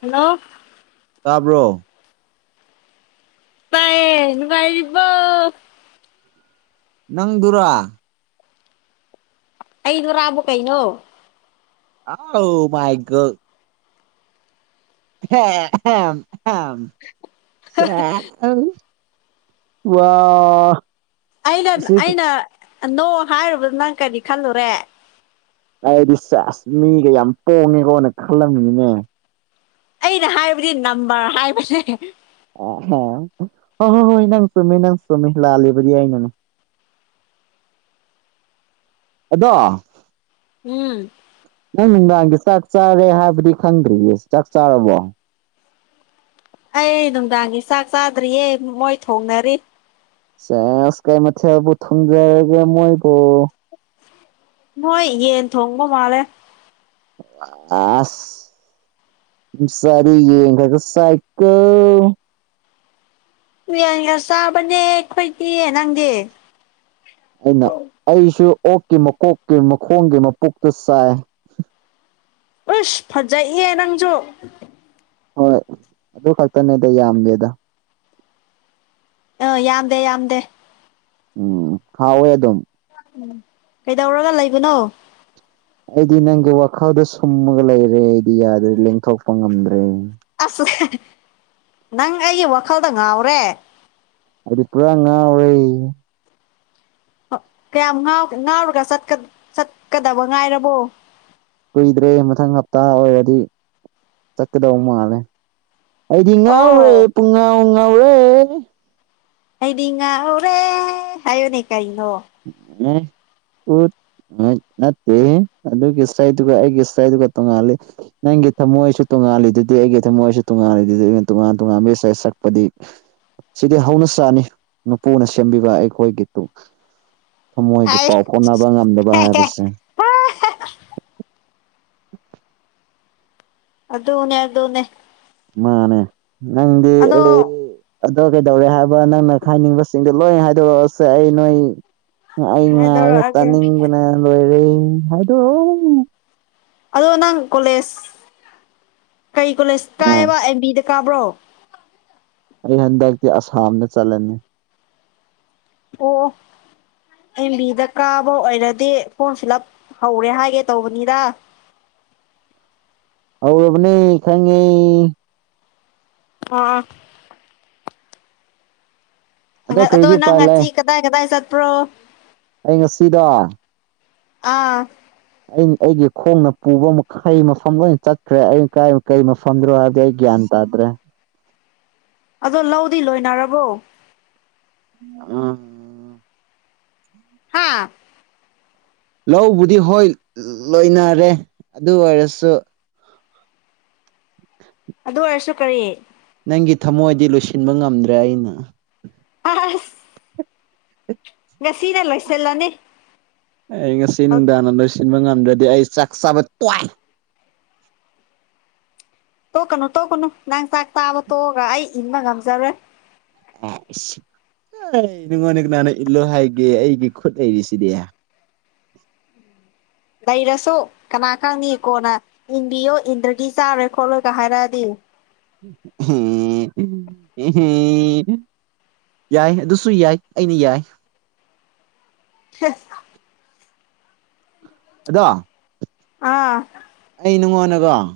Hello ꯇꯥꯕ꯭ꯔꯣ ꯇꯥꯌꯦ ꯅꯨꯡꯉꯥꯏꯔꯤꯕꯣ ꯅꯪꯗꯨꯔꯥ ꯑꯩꯗꯨꯔꯥꯕꯣ ꯀꯩꯅꯣ ꯑꯥꯎ ꯃꯥꯏ ꯒꯣ [unintelligible] ꯋꯥ ꯑꯩꯅ ꯑꯁꯤ ꯑꯩꯅ ꯅꯣ ꯍꯥꯏꯔꯨꯕꯗ ꯅꯪ ꯀꯔꯤ ꯈꯜꯂꯨꯔꯦ ꯑꯩꯗꯤ ꯆꯁ ꯃꯤꯒ ꯌꯥꯝ ꯄꯣꯡꯉꯦꯀꯣꯅ ꯈꯜꯂꯝꯃꯤꯅꯤꯅꯦ ꯑꯩꯅ ꯍꯥꯏꯕꯗꯤ ꯅꯝꯕꯔ ꯍꯥꯏꯕꯅꯦ ꯑꯥ ꯍꯥ ꯍꯣꯏ ꯍꯣꯏ ꯍꯣꯏ ꯅꯪ ꯆꯨꯝꯃꯤ ꯅꯪ ꯆꯨꯝꯃꯤ ꯂꯥꯜꯂꯤꯕꯗꯤ ꯑꯩꯅꯅꯦ ꯑꯗꯣ ꯎꯝ ꯅꯪ ꯅꯨꯡꯗꯥꯡꯒꯤ ꯆꯥꯛ ꯆꯥꯔꯦ ꯍꯥꯏꯕꯗꯤ ꯈꯪꯗ꯭ꯔꯤꯌꯦ ꯆꯥꯛ ꯆꯥꯔꯕꯣ ꯑꯩ ꯅꯨꯡꯗꯥꯡꯒꯤ ꯆꯥꯛ ꯆꯥꯗ꯭ꯔꯤꯌꯦ ꯃꯣꯏ ꯊꯣꯡꯅꯔꯤ ꯁꯦꯁ ꯀꯩ ꯃꯊꯦꯜꯕꯨ ꯊꯨꯝꯖꯔꯒꯦ ꯃꯣꯏꯕꯣ ꯃꯣꯏ ꯌꯦꯟ ꯊꯣꯡꯕ ꯃꯥꯂꯦ ꯑꯁ ꯃꯤꯆꯥꯗꯤ ꯌꯦꯡꯒꯥꯒ ꯆꯥꯏꯀꯣ ꯎꯌꯥꯟꯒ ꯆꯥꯕꯅꯦ ꯑꯩꯈꯣꯏꯗꯤ ꯅꯪꯗꯤ ꯑꯩꯅ ꯑꯩꯁꯨ ꯑꯣꯛꯀꯤ ꯃꯀꯣꯛꯀꯤ ꯃꯈꯣꯡꯒꯤ ꯃꯀꯣꯛꯇꯣ ꯆꯥꯏ ꯎꯁ ꯐꯖꯩꯌꯦ ꯅꯪꯖꯨ ꯍꯣꯏ ꯑꯗꯨ ꯈꯛꯇꯅꯦꯗ ꯌꯥꯝꯗꯦꯗ ꯑꯥ ꯌꯥꯝꯗꯦ ꯌꯥꯝꯗꯦ ꯎꯝ ꯍꯥꯎꯋꯦ ꯑꯗꯨꯝ ꯀꯩꯗꯧꯔꯒ ꯂꯩꯕꯅꯣ ꯑꯩꯗꯤ ꯅꯪꯒꯤ ꯋꯥꯈꯥꯜꯗ ꯁꯨꯝꯃꯒ ꯂꯩꯔꯦ ꯑꯩꯗꯤ ꯌꯥꯗ꯭ꯔꯦ ꯂꯦꯡꯊꯣꯛꯄ ꯉꯝꯗ꯭ꯔꯦ ꯑꯁ ꯅꯪ ꯑꯩꯒꯤ ꯋꯥꯈꯜꯗ ꯉꯥꯎꯔꯦ ꯑꯩꯗꯤ ꯄꯨꯔꯥ ꯉꯥꯎꯔꯦ ꯀꯌꯥꯝ ꯉꯥꯎ ꯉꯥꯎꯔꯒ ꯆꯠꯀꯥ ꯆꯠꯀꯗꯕ ꯉꯥꯏꯔꯕꯣ ꯀꯨꯏꯗ꯭ꯔꯦ ꯃꯊꯪ ꯍꯞꯇꯥ ꯑꯣꯏꯔꯗꯤ ꯆꯠꯀꯗꯧ ꯃꯥꯜꯂꯦ ꯑꯩꯗꯤ ꯉꯥꯎꯔꯦ ꯑꯣ ꯄꯨꯡ ꯉꯥꯎ ꯉꯥꯎꯔꯦ ꯑꯩꯗꯤ ꯉꯥꯎꯔꯦ ꯍꯥꯏꯌꯨꯅꯦ ꯀꯩꯅꯣ ꯑ ꯎ [unintelligible] ꯍꫭꯏꯠ ꯅꯠꯇꯦ ꯑꯗꯨꯒꯤ ꯏꯁꯩꯗꯨꯒ ꯑꯩꯒꯤ ꯏꯁꯩꯗꯨꯒ ꯇꯣꯡꯉꯥꯜꯂꯤ ꯅꯪꯒꯤ ꯊꯝꯃꯣꯏꯁꯨ ꯇꯣꯉꯥꯜꯂꯤꯗꯨꯗꯤ ꯑꯩꯒꯤ ꯊꯝꯃꯣꯏꯁꯨ ꯇꯣꯉꯥꯜꯂꯤꯗꯨꯗꯤ ꯑꯩꯅ ꯇꯣꯉꯥꯟ ꯇꯣꯉꯥꯟꯕ ꯏꯁꯩ ꯁꯛꯄꯗꯤ ꯁꯤꯗꯤ ꯍꯧꯅ ꯁꯥꯅꯤ ꯃꯄꯨꯅ ꯁꯦꯝꯕꯤꯕ ꯑꯩꯈꯣꯏꯒꯤꯗꯨ ꯊꯃꯣꯏꯒꯤ ꯑꯩ ꯄꯥꯎ ꯐꯥꯎꯅꯕ ꯉꯝꯗꯕ ꯍꯥꯏꯕꯁꯦ ꯑꯗꯨꯅꯦ ꯑꯗꯨꯅꯦ ꯃꯥꯅꯦ ꯅꯪꯗꯤ ꯑꯗꯣ ꯑꯩ ꯑꯗꯣ ꯀꯩꯗꯧꯔꯦ ꯍꯥꯏꯕ ꯅꯪꯅ ꯈꯪꯅꯤꯡꯕꯁꯤꯡꯗꯨ ꯂꯣꯏ ꯍꯥꯏꯗꯣꯔꯛꯑꯁꯦ ꯑꯩ ꯅꯣꯏ ꯑꯩ ꯉꯥꯏꫪ‌‌ꯦ ꯍꯥꯏꯗꯣꯔꯛꯑꯒꯦ ꯇꯥꯅꯤꯡꯕꯅ ꯂꯣꯏꯔꯦ ꯍꯥꯏꯗꯣꯏꯔꫭ ꯑꯗꯣ ꯅꯪ ꯀꯣꯂꯦꯖ ꯀꯩ ꯀꯣꯂꯦꯖꯇꯥ ꯑꯥ ꯀꯥꯏꯌ‌ꯦꯕ ꯑꯦꯝ ꯕꯤꯗ ꯀꯥꯕ꯭ꯔꯣ ꯑꯩ ꯍꯟꯗꯛꯇꯤ ꯑꯁꯥꯝꯗ ꯆꯠꯂꯅꯤ ꯑꯣ ꯑꯦꯝ ꯕꯤꯗ ꯀꯥꯕ ꯑꯣꯏꯔꯗꯤ ꯐꯣꯔꯝ ꯐꯤꯜ ꯑꯞ ꯍꯧꯔꯦ ꯍꯥꯏꯒꯦ ꯇꯧꯕꯅꯤꯗ ꯍꯧꯔꯕꯅꯦ ꯈꯪꯉꯤ ꯍꯥ ꯑꯗꯣ ꯀꯔꯤꯗꯤ ꯅꯪ ꯎꯄꯥꯏ ꯂꯩ ꯉꯁꯤ ꯀꯗꯥꯏ ꯀꯗꯥꯏ ꯆꯠꯄ꯭ꯔꯣ ꯑꯩ ꯉꯁꯤꯗꫭ ꯑꯥ ꯑꯩ ꯑꯩꯒꯤ ꯈꯣꯡꯅ ꯄꯨꯕꯥ ꯃꯈꯩ ꯃꯐꯝ ꯂꯣꯏ ꯆꯠꯈ꯭ꯔꯦ ꯑꯩ ꯀꯥꯏ ꯀꯔꯤ ꯃꯐꯝꯗꯅꫭ ꯍꯥꯏꯕꯗꯤ ꯑꯩ ꯒ꯭ꯌꯥꯟ ꯇꯥꯗ꯭ꯔꯦ ꯑꯗꯣ ꯂꯧꯗꯤ ꯂꯣꯏꯅꯔꯕꯣ ꯑꯥ ꯍꯥꯥ ꯂꯧꯕꯨꯗꯤ ꯍꯣꯏ ꯂꯣꯏꯅꯔꯦ ꯑꯗꯨ ꯑꯣꯏꯔꯁꯨ ꯑꯗꯨ ꯑꯣꯏꯔꯁꯨ ꯀꯔꯤ ꯅꯪꯒꯤ ꯊꯃꯣꯏꯗꯤ ꯂꯣꯏꯁꯤꯟꯕ ꯉꯝꯗ꯭ꯔꯦ ꯑꯩꯅ ꯑꯁ ꯉꯁꯤꯅ ꯂꯣꯏꯁꯤꯜꯂꯅꯤ ꯑꯩ ꯉꯁꯤ ꯅꯨꯡꯗꯥꯡꯅ ꯂꯣꯏꯁꯤꯟꯕ ꯉꯝꯗ꯭ꯔꯗꯤ ꯑꯩ ꯆꯥꯛ ꯆꯥꯕ ꯇꯣꯛ ꯑꯦ ꯇꯣꯛꯀꯅꯨ ꯇꯣꯛꯀꯅꯨ ꯅꯪ ꯆꯥꯛ ꯆꯥꯕ ꯇꯣꯛꯑꯒ ꯑꯩ ꯏꯟꯕ ꯉꯝꯖꯔꯣꯏ ꯅꯪꯉꯣꯟꯗꯥ ꯀꯅꯅꯥ ꯏꯜꯂꯣ ꯍꯥꯏꯒꯦ ꯑꯩꯒꯤ ꯈꯨꯠ ꯂꯩꯔꯤꯁꯤꯗꯤ ꯂꯩꯔꯁꯨ ꯀꯅꯥ ꯈꯪꯅꯤ ꯀꯣꯅ ꯏꯟꯕꯤꯌꯣ ꯏꯟꯗ꯭ꯔꯗꯤ ꯆꯥꯔꯣꯏ ꯈꯣꯠꯂꯣꯏꯒ ꯍꯥꯏꯔꯛꯑꯗꯤ ꯎꯝ [unintelligible] ꯌꯥꯏ ꯑꯗꯨꯁꯨ ꯌꯥꯏ ꯑꯩꯅ ꯌꯥꯏ ꯍ [unintelligible] ꯑꯗꯣ ꯑꯥ ꯑꯩ ꯅꯪꯉꯣꯟꯗꯀꫭ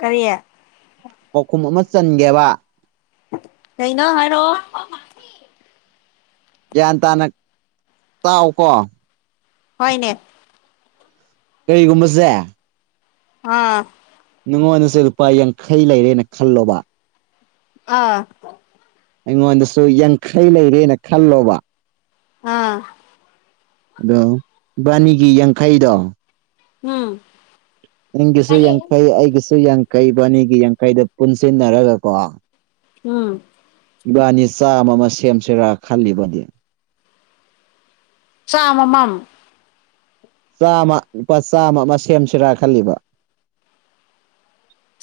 ꯀꯔꯤ ꯄꯥꯎꯈꯨꯝ ꯑꯃ ꯆꯟꯒꯦꯕ ꯀꯩꯅꫭ ꯍꯥꯏꯔꯛꯑꫭ ꯒꯤꯌꯥꯟ ꯇꯥꯅ ꯇꯥꯎ ꯀꯣ ꯍꯣꯏꯅꯦ ꯀꯔꯤꯒꯨꯝꯕꯖꯦ ꯑꯥ ꯅꯉꯣꯟꯗꯁꯨ ꯂꯨꯄꯥ ꯌꯥꯡꯈꯩ ꯂꯩꯔꯦꯅ ꯈꯜꯂꯣꯕ ꯑꯥ ꯑꯩꯉꯣꯟꯗꯁꯨ ꯌꯥꯡꯈꯩ ꯂꯩꯔꯦꯅ ꯈꯜꯂꯣꯕ ꯑꯥ ꯑꯗꯣ ꯏꯕꯥꯅꯤꯒꯤ ꯌꯥꯡꯈꯩꯗꯣ ꯎꯝ ꯅꯪꯒꯤꯁꯨ ꯌꯥꯡꯈꯩ ꯑꯩꯒꯤꯁꯨ ꯌꯥꯡꯈꯩ ꯏꯕꯥꯅꯤꯒꯤ ꯌꯥꯡꯈꯩꯗꯣ ꯄꯨꯟꯁꯤꯟꯅꯔꯒ ꯀꯣ ꯎꯝ ꯏꯕꯥꯅꯤ ꯆꯥꯝꯃ ꯑꯃ ꯁꯦꯝꯁꯦꯔꯥ ꯈꯜꯂꯤꯕꯗꯤ ꯆꯥꯃꯃꯝ ꯆꯥꯝꯃ ꯂꯨꯄꯥ ꯆꯥꯝꯃ ꯑꯃ ꯁꯦꯝꯁꯤꯔꯥ ꯈꯜꯂꯤꯕ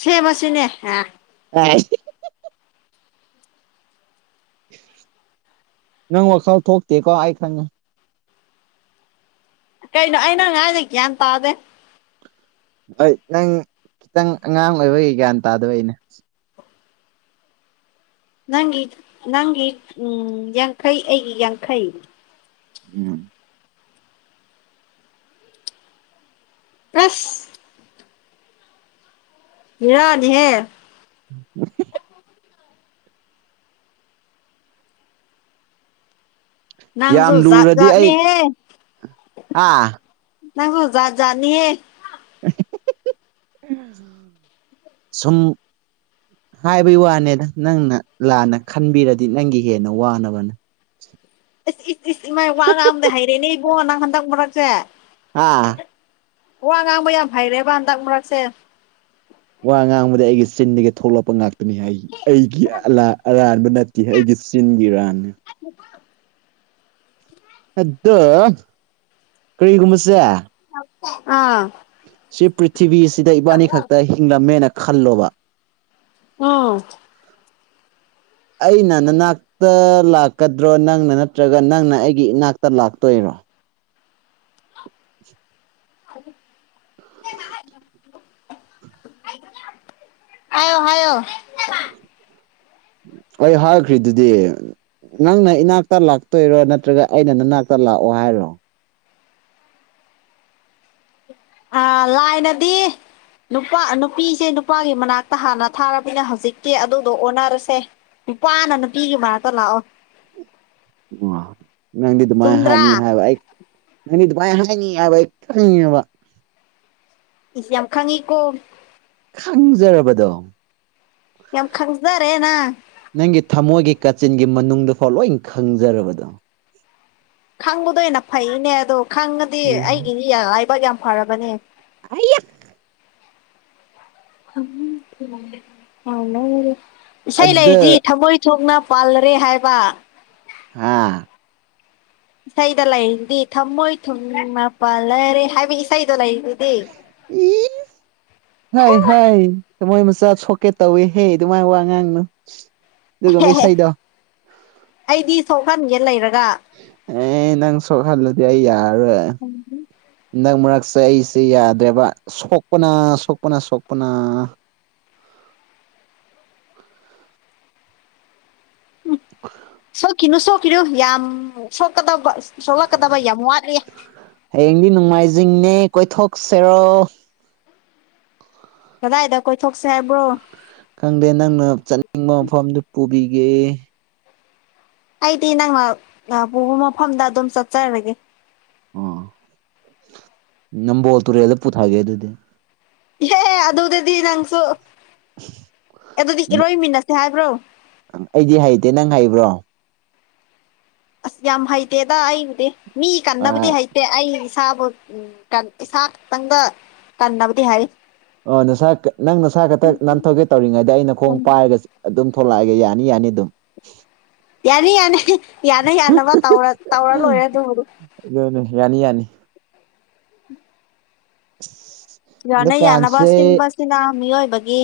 ꯁꯦꯝꯃꯁꯤꯅꯦ ꯍꯦ [unintelligible] ꯅꯪ ꯋꯥꯈꯜ ꯊꯣꯛꯇꯦꯀꯣ ꯑꯩ ꯈꯪꯉꯦ ꯀꯩꯅꯣ ꯑꯩ ꯅꯪ ꯉꯥꯡꯗꯤ ꯒꯌ꯭ꯥꯟ ꯇꯥꯗꯦ ꯍꯣꯏ ꯅꯪ ꯅꯪ ꯑꯉꯥꯡ ꯑꯣꯏꯕꯒꯤ ꯒ꯭ꯌꯥꯟ ꯇꯥꯗꯕꯩꯅꯦ ꯅꯪꯒꯤ ꯅꯪꯒꯤ ꯎꯝ ꯌꯥꯡꯈꯩ ꯑꯩꯒꯤ ꯌꯥꯡꯈꯩ ꯎꯝ ꯑꯁ ꯕꯤꯔꯥꯅꯤꯍꯦ [inaudible] ꯅꯪꯁꯨ ꯌꯥꯝ ꯖꯥꯠ ꯂꯨꯔꯗꯤ ꯑꯩ ꯖꯥꯠꯅꯤꯍꯦ ꯑꯥ ꯅꯪꯁꯨ ꯖꯥꯠ ꯖꯥꯠꯅꯤꯍꯦ ꯁꯨꯝ ꯍꯥꯏꯕꯩ ꯋꯥꯅꯦꯗ ꯅꯪꯅ ꯂꯥꯟꯅ ꯈꯟꯕꯤꯔꯗꯤ ꯅꯪꯒꯤ ꯍꯦꯟꯅ ꯋꯥꯅꯕꯅꯦ ꯑꯁ ꯏꯁ ꯏꯁ ꯏꯃꯥꯏ ꯋꯥ ꯉꯥꯡꯕꯗ ꯍꯩꯔꯦꯅꯦ ꯏꯕꯨꯡꯉꯣ ꯅꯪ ꯍꯟꯗꯛ ꯃꯔꯛꯁꯦ ꯍꯥ ꯋꯥ ꯉꯥꯡꯕ ꯌꯥꯝ ꯍꯩꯔꯦꯕ ꯍꯟꯇꯛ ꯃꯔꯛꯁꯦ ꯋꯥ ꯉꯥꯡꯕꯗꯤ ꯑꯩꯒꯤ ꯆꯤꯟꯗꯒꯤ ꯊꯣꯛꯂꯛꯄ ꯉꯥꯛꯇꯅꯤꯍꯩ ꯑꯩꯒꯤ ꯑꯂꯥ ꯑꯔꯥꯟꯕ ꯅꯠ ꯇꯦ ꯑꯩꯒꯤ ꯆꯤꯟꯒꯤ ꯏꯔꯥꯟꯅꯤ [inaudible] ꯑꯗꯣ ꯀꯔꯤꯒꯨꯝꯕꯁꯦ ꯑꯥ ꯁꯤ ꯄ꯭ꯔꯤꯊꯤꯕꯤꯁꯤꯗ ꯏꯕꯥꯅꯤ ꯈꯛꯇ ꯍꯤꯡꯂꯝꯃꯦꯅ ꯈꯜꯂꯣꯕ ꯎꯝ ꯑꯩꯅ ꯅꯅꯥꯛ ꯇ ꯂꯥꯛꯀꯗ꯭ꯔꯣ ꯅꯪꯅ ꯅꯠꯇ꯭ꯔꯒ ꯅꯪꯅ ꯑꯩꯒꯤ ꯏꯅꯥꯛꯇ ꯂꯥꯛꯇꯣꯏꯔꯣ [inaudible] [inaudible] ꯍꯥꯏꯌꯣ ꯍꯥꯏꯌꯣ ꯑꯩ ꯍꯥꯏꯈ꯭ꯔꯤ ꯗꯨꯗꯤ ꯅꯪꯅ ꯏꯅꯥꯛꯇ ꯂꯥꯛꯇꯣꯏꯔꯣ ꯅꯠꯇ꯭ꯔꯒ ꯑꯩꯅ ꯅꯅꯥꯛꯇ ꯂꯥꯛꯑꯣ ꯍꯥꯏꯔꯣ ꯑꯥ ꯂꯥꯏꯅꯗꯤ ꯅꯨꯄꯥ ꯅꯨꯄꯤꯁꯦ ꯅꯨꯄꯥꯒꯤ ꯃꯅꯥꯛꯇ ꯍꯥꯟꯅ ꯊꯥꯔꯕꯃꯤꯅ ꯍꯧꯖꯤꯛꯇꯤ ꯑꯗꯨꯗꯣ ꯑꯣꯟꯅꯔꯁꯦ꯫ ꯅꯨꯄꯥꯅ ꯅꯨꯄꯤꯒꯤ ꯃꯥꯅꯛꯇ ꯂꯥꯛꯑꯣ꯫ ꯅꯪꯗꯤ ꯑꯗꯨꯃꯥꯏꯅ ꯆꯨꯝꯗ꯭ꯔꯥ ꯍꯥꯏꯅꯤ ꯍꯥꯏꯕ ꯑꯩ ꯅꯗꯤ ꯗꯨꯃꯥꯏ ꯍꯥꯏꯅꯤ ꯍꯥꯏꯕ ꯑꯩ ꯈꯪꯉꯦꯕ꯫ ꯏꯁ ꯌꯥꯝ ꯈꯪꯉꯤꯀꯣ꯫ ꯈꯪꯖꯔꯕꯗꯣ꯫ ꯌꯥꯝ ꯈꯪꯖꯔꯦꯅꯥ꯫ ꯅꯪꯒꯤ ꯊꯃꯣꯏꯒꯤ ꯀꯥꯆꯤꯟꯒꯤ ꯃꯅꯨꯡꯗꯐꯥꯎ ꯂꯣꯏ ꯈꯪꯖꯔꯕꯗꯣ꯫ ꯈꯪꯕꯗꯣ ꯍꯦꯟꯅ ꯐꯩꯅꯦ ꯑꯗꯣ ꯈꯪꯉꯗꯤ ꯎꯝ ꯑꯩꯒꯤꯗꯤ ꯂꯥꯏꯕꯥꯛ ꯌꯥꯝ ꯐꯔꯕꯅꯦ꯫ [unintelligible] ꯏꯁꯩ ꯂꯩꯔꯗꯤ ꯑꯗ ꯊꯃꯣꯏ ꯊꯣꯛꯅ ꯄꯥꯜꯂꯔꯦ ꯍꯥꯏꯕ꯫ ꯍꯥꯥ ꯏꯁꯩꯗ ꯂꯩꯔꯤꯗꯨꯗꯤ ꯊꯝꯃꯣꯏ ꯊꯨꯝꯅ ꯃꯄꯜꯂꯔꯦ ꯍꯥꯏꯕ ꯏꯁꯩꯗꯣ ꯂꯩꯔꯤꯁꯤꯗꯤ꯫ [unintelligible] ꯍꯥꯏ ꯍꯥꯏ ꯃꯣꯏ ꯃꯆꯥ ꯁꯣꯛꯀꯦ ꯇꯧꯋꯦ ꯍꯦ ꯑꯗꯨꯃꯥꯏꯅ ꯋꯥ ꯉꯥꯡꯅꯨ꯫ ꯑꯗꯨꯒꯨꯝꯕ ꯏꯁꯩꯗꯣ ꯑꯩꯗꯤ ꯁꯣꯛꯍꯟꯒꯦ ꯂꯩꯔꯒ꯫ ꯑꯦ ꯅꯪ ꯁꯣꯛ ꯍꯜꯂꯗꯤ ꯑꯩ ꯌꯥꯔꯔꯣꯏ꯫ [unintelligible] ꯍꯟꯗꯛ ꯃꯔꯛꯁꯦ ꯑꯩꯁꯦ ꯌꯥꯗ꯭ꯔꯦꯕ ꯁꯣꯛꯄꯅ ꯁꯣꯛꯄꯅ ꯁꯣꯛꯄꯅ꯫ ꯎꯝ ꯁꯣꯛꯈꯤꯅꯨ ꯁꯣꯛꯈꯤꯅꯨ ꯌꯥꯝ ꯁꯣꯛꯀꯗꯕ ꯁꯣꯛꯂꯛꯀꯗꯕ ꯌꯥꯝ ꯋꯥꯠꯂꯤ꯫ ꯍꯌꯦꯡꯗꯤ ꯅꯨꯡꯉꯥꯏꯖꯤꯡꯅꯦ ꯀꯣꯏꯊꯣꯛꯁꯦꯔꯣ? ꯀꯗꯥꯏꯗ ꯀꯣꯏꯊꯣꯛꯁꯦ ꯍꯥꯏꯕ꯭ꯔꯣ? ꯈꯪꯗꯦ ꯅꯪꯅ ꯆꯠꯅꯤꯡꯕ ꯃꯐꯝꯗꯨ ꯄꯨꯕꯤꯒꯦ꯫ ꯑꯩꯗꯤ ꯅꯪꯅ ꯄꯨꯕ ꯃꯐꯝꯗ ꯑꯗꯨꯝ ꯆꯠꯆꯔꯒꯦ꯫ ꯅꯝꯕꯣꯜ ꯇꯨꯔꯦꯜꯗ ꯄꯨꯊꯒꯦ ꯑꯗꯨꯗꯤ꯫ ꯏꯍꯦꯍꯦ ꯑꯗꯨꯗꯗꯤ ꯅꯪꯁꯨ, ꯑꯗꯨꯗꯤ ꯏꯔꯣꯏꯃꯤꯟꯅꯁꯦ ꯍꯥꯏꯕ꯭ꯔꯣ? ꯑꯩꯗꯤ ꯍꯩꯇꯦ, ꯅꯪ ꯍꯩꯕ꯭ꯔꯣ? ꯌꯥꯝ ꯍꯩꯇꯦꯗ ꯑꯩꯕꯨꯗꯤ ꯃꯤ ꯑ ꯀꯟꯅꯕꯗꯤ ꯍꯩꯇꯦ ꯑꯩ ꯏꯁꯥꯕꯨ ꯀꯟ ꯏꯁꯥ ꯈꯇꯪꯒ ꯀꯟꯅꯕꯗꯤ ꯍꯩ꯫ ꯑꯣ ꯅꯁꯥ ꯅꯪ ꯅꯁꯥ ꯈꯛꯇ ꯅꯟ ꯊꯣꯛꯀꯦ ꯇꯧꯔꯤꯉꯩꯗ ꯑꯩꯅ ꯈꯣꯡ ꯄꯥꯏꯔꯒ ꯑꯗꯨꯝ ꯊꯣꯛꯂꯛꯑꯒꯦ ꯌꯥꯅꯤ ꯌꯥꯅꯤ ꯑꯗꯨꯝ꯫ ꯌꯥꯅꯤ ꯌꯥꯅꯤ ꯌꯥꯅ ꯌꯥꯅꯕ ꯇꯧꯔ ꯇꯧꯔ ꯂꯣꯏꯔꯦ ꯑꯗꯨꯕꯨ꯫ ꯑꯗꯨꯅꯦ ꯌꯥꯅꯤ ꯌꯥꯅꯤ꯫ ꯍꯟꯗꯛ ꯀꯥꯟꯁꯦ, ꯗꯨꯅ ꯃꯤꯑꯣꯏꯕꯒꯤ,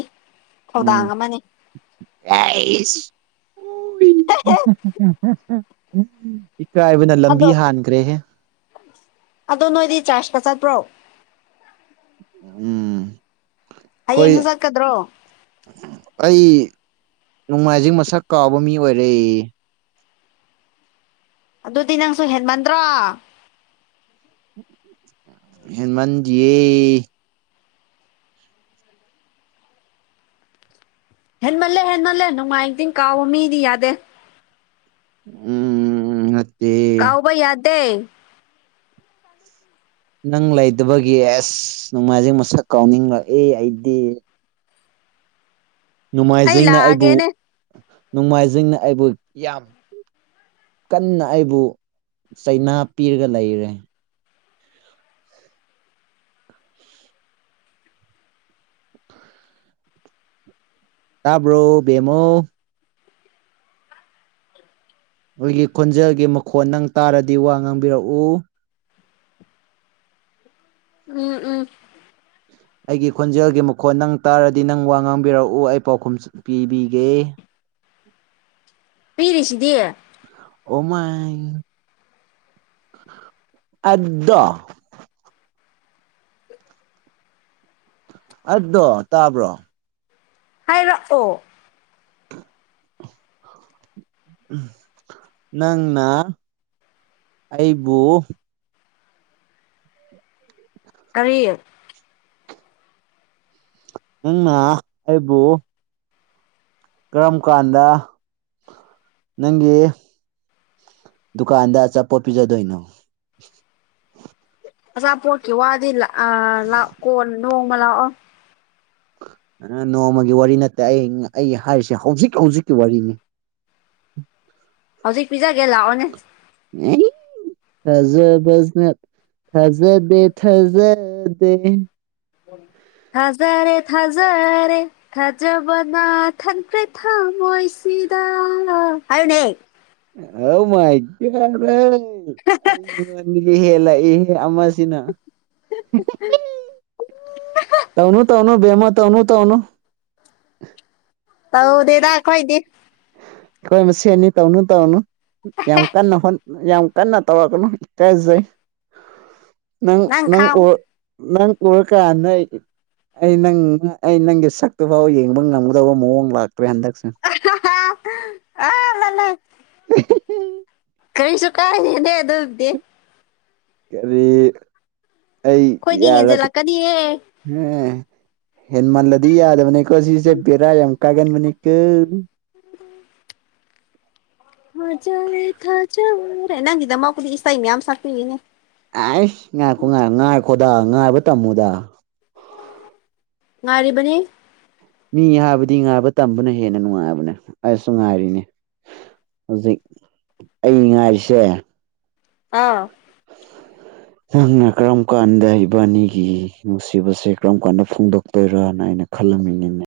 ꯎꯝ ꯊꯧꯗꯥꯡ ꯑꯃꯅꯤ [unintelligible] ꯏꯀꯥꯏꯕꯅ ꯂꯝꯕꯤ ꯑꯗꯣ ꯍꯥꯟꯈ꯭ꯔꯦꯍꯦ꯫ ꯑꯗꯣ ꯅꯣꯏꯗꯤ ꯆꯥꯔꯁꯀ ꯆꯠꯄ꯭ꯔꯣ? ꯎꯝ ꯍꯌꯦꯡꯁꯨ ꯑꯩꯈꯣꯏ ꯆꯠꯀꯗ꯭ꯔꯣ? ꯑꯩ ꯅꯣꯡꯃꯥꯏꯖꯤꯡ ꯃꯁꯛ ꯀꯥꯎꯕ ꯃꯤ ꯑꯣꯏꯔꯦ꯫ ꯑꯗꯨꯗꯤ ꯅꯪꯁꯨ ꯍꯦꯟꯃꯟꯗ꯭ꯔꯣ꯫ [inaudible] ꯍꯦꯟꯃꯥꯟꯗꯤꯌꯦ ꯍꯦꯟꯃꯜꯂꯦ ꯍꯦꯟꯃꯜꯂꯦ ꯅꯣꯡꯃꯥꯏꯖꯤꯡ ꯀꯥꯎꯕ ꯃꯤꯗꯤ ꯌꯥꯗꯦ ꯎꯝ ꯎꯝ ꯅꯠꯇꯦ ꯀꯥꯎꯕ ꯌꯥꯗꯦ ꯅꯪ ꯂꯩꯇꯕꯒꯤ ꯑꯦꯁ ꯅꯣꯡꯃꯥꯏꯖꯤꯡ ꯃꯁꯛ ꯀꯥꯎꯅꯤꯡꯂꯛꯑꯦ ꯑꯩꯗꯤ ꯑꯩ ꯅꯣꯡꯃꯥꯏꯖꯤꯡꯅ ꯑꯩꯕꯨ ꯂꯥꯛꯑꯒꯦꯅꯦ ꯅꯣꯡꯃꯥꯏꯖꯤꯡꯅ ꯑꯩꯕꯨ ꯌꯥꯝ ꯀꯟꯅ ꯑꯩꯕꯨ ꯆꯩꯅꯥ ꯄꯤꯔꯒ ꯂꯩꯔꯦ ꯇꯥꯕ꯭ꯔꯣ ꯕꯦꯃꯣ ꯑꯩꯒꯤ ꯈꯣꯟꯖꯦꯜꯒꯤ ꯃꯈꯣꯟꯠ ꯅꯪ ꯇꯥꯔꯗꯤ ꯋꯥ ꯉꯥꯡꯕꯤꯔꯛꯎ ꯎꯝ ꯎꯝ ꯑꯩꯒꯤ ꯈꯣꯟꯖꯦꯜꯒꯤ ꯃꯈꯣꯟ ꯅꯪ ꯇꯥꯔꯗꯤ ꯅꯪ ꯋꯥ ꯉꯥꯡꯕꯤꯔꯛꯎ ꯑꯩ ꯄꯥꯎꯈꯨꯝ ꯄꯤꯕꯤꯒꯦ ꯄꯤꯔꯤꯁꯤꯗꯤ ꯑꯣꯃꯥꯏ ꯑꯗꯣ ꯑꯗꯣ ꯇꯥꯕ꯭ꯔꯣ ꯍꯥꯏꯔꯛꯑꯣ ꯅꯪꯅ ꯑꯩꯕꯨ ꯀꯔꯤ ꯅꯪꯅ ꯑꯩꯕꯨ ꯀꯔꯝ ꯀꯥꯟꯗ ꯅꯪꯒꯤ ꯗꯨꯀꯥꯟꯗ ꯑꯆꯥꯄꯣꯠ ꯄꯤꯖꯗꯣꯏꯅꯣ ꯑꯆꯥꯄꯣꯠꯀꯤ ꯋꯥꯗꯤ ꯂꯥꯛ ꯑ ꯂꯥꯛꯑꯣ ꯀꯣꯟ ꯅꯣꯡꯃ ꯂꯥꯛꯑꯣ ꯅꯣꯡꯃꯒꯤ ꯋꯥꯔꯤ ꯅꯠꯇꯦ ꯑꯩ ꯑꯩ ꯍꯥꯏꯔꯤꯁꯦ ꯍꯧꯖꯤꯛ ꯍꯧꯖꯤꯛꯀꯤ ꯋꯥꯔꯤꯅꯤ ꯍꯧꯖꯤꯛ ꯄꯤꯖꯥꯒꯦ ꯂꯥꯛꯑꯣꯅꯦ [unintelligible] ꯊꯥꯖꯕꯁꯤꯅ ꯊꯥꯖꯗꯦ ꯊꯥꯖꯗꯦ ꯊꯥꯖꯔꯦ ꯊꯥꯖꯔꯦ ꯊꯥꯖꯕꯅꯥ ꯊꯟꯈ꯭ꯔꯦ ꯊꯃꯣꯏꯁꯤꯗ ꯍꯥꯏꯌꯨꯅꯦ [unintelligible] [unintelligible] ꯍꯦꯜꯂꯛꯏꯍꯦ ꯑꯃꯁꯤꯅ ꯇꯧꯅꯨ ꯇꯧꯅꯨ ꯕꯦꯃ ꯇꯧꯅꯨ ꯇꯧꯅꯨ ꯇꯧꯗꯦꯗ ꯑꯩꯈꯣꯏꯗꯤ ꯑꯩꯈꯣꯏ ꯃꯁꯦꯟꯅꯤ ꯇꯧꯅꯨ ꯇꯧꯅꯨ ꯌꯥꯝ ꯀꯟꯅ ꯍꯣꯠ ꯌꯥꯝ ꯀꯟꯅ ꯇꯧꯔꯛꯒꯅꯣ ꯏꯀꯥꯏꯖꯩ [inaudible] ꯅꯪ ꯅꯪ ꯎ ꯈꯥꯝꯃꯨ ꯅꯪ ꯎꯔꯀꯥꯟꯗ ꯑꯩ ꯅꯪ ꯑꯩ ꯅꯪꯒꯤ ꯁꯛꯇꯨꯐꯥꯎ ꯌꯦꯡꯕ ꯉꯝꯒꯗꯕ ꯃꯑꯣꯡ ꯂꯥꯛꯇ꯭ꯔꯦ ꯍꯟꯗꯛ [unintelligible] [unintelligible] ꯀꯔꯤꯁꯨ ꯀꯥꯏꯗꯦꯅꯦ ꯑꯗꯨꯕꯨꯗꯤ ꯀꯔꯤ ꯑꯩ ꯑꯩꯈꯣꯏꯗꯤ ꯌꯥꯔꯒ ꯍꯦꯟꯖꯜꯂꯛꯀꯅꯤꯍꯦ ꯑꯦ ꯍꯦꯟ ꯃꯜꯂꯗꯤ ꯌꯥꯗꯕꯅꯤꯀꯣ ꯁꯤꯁꯦ ꯕꯦꯔꯥ ꯌꯥꯝ ꯀꯥꯒꯟꯕꯅꯤꯀꯣ [inaudible] [unintelligible] ꯅꯪꯒꯤꯗꯃꯛ ꯄꯨꯗꯤ ꯏꯁꯩ ꯃꯌꯥꯝ ꯁꯛꯄꯤꯒꯦꯅꯦ ꯑꯩꯁ ꯉꯥꯏꯈꯣ ꯉꯥꯏ ꯉꯥꯏꯈꯣꯗ ꯉꯥꯏꯕ ꯇꯝꯃꯨꯗ ꯉꯥꯏꯔꯤꯕꯅꯤ ꯃꯤ ꯍꯥꯏꯕꯗꯤ ꯉꯥꯏꯕ ꯇꯝꯕꯅ ꯍꯦꯟꯅ ꯅꯨꯡꯉꯥꯏꯕꯅꯦ ꯑꯩꯁꯨ ꯉꯥꯏꯔꯤꯅꯤ ꯍꯧꯖꯤꯛ ꯑꯩ ꯉꯥꯏꯔꯤꯁꯦ ꯑꯥ ꯅꯪꯅ ꯀꯔꯝ ꯀꯥꯟꯗ ꯏꯕꯥꯅꯤꯒꯤ ꯅꯨꯡꯁꯤꯕꯁꯦ ꯀꯔꯝ ꯀꯥꯟꯗ ꯐꯣꯡꯗꯣꯛꯇꯣꯏꯔꯅ ꯑꯩꯅ ꯈꯜꯂꯝꯃꯤꯅꯤꯅꯦ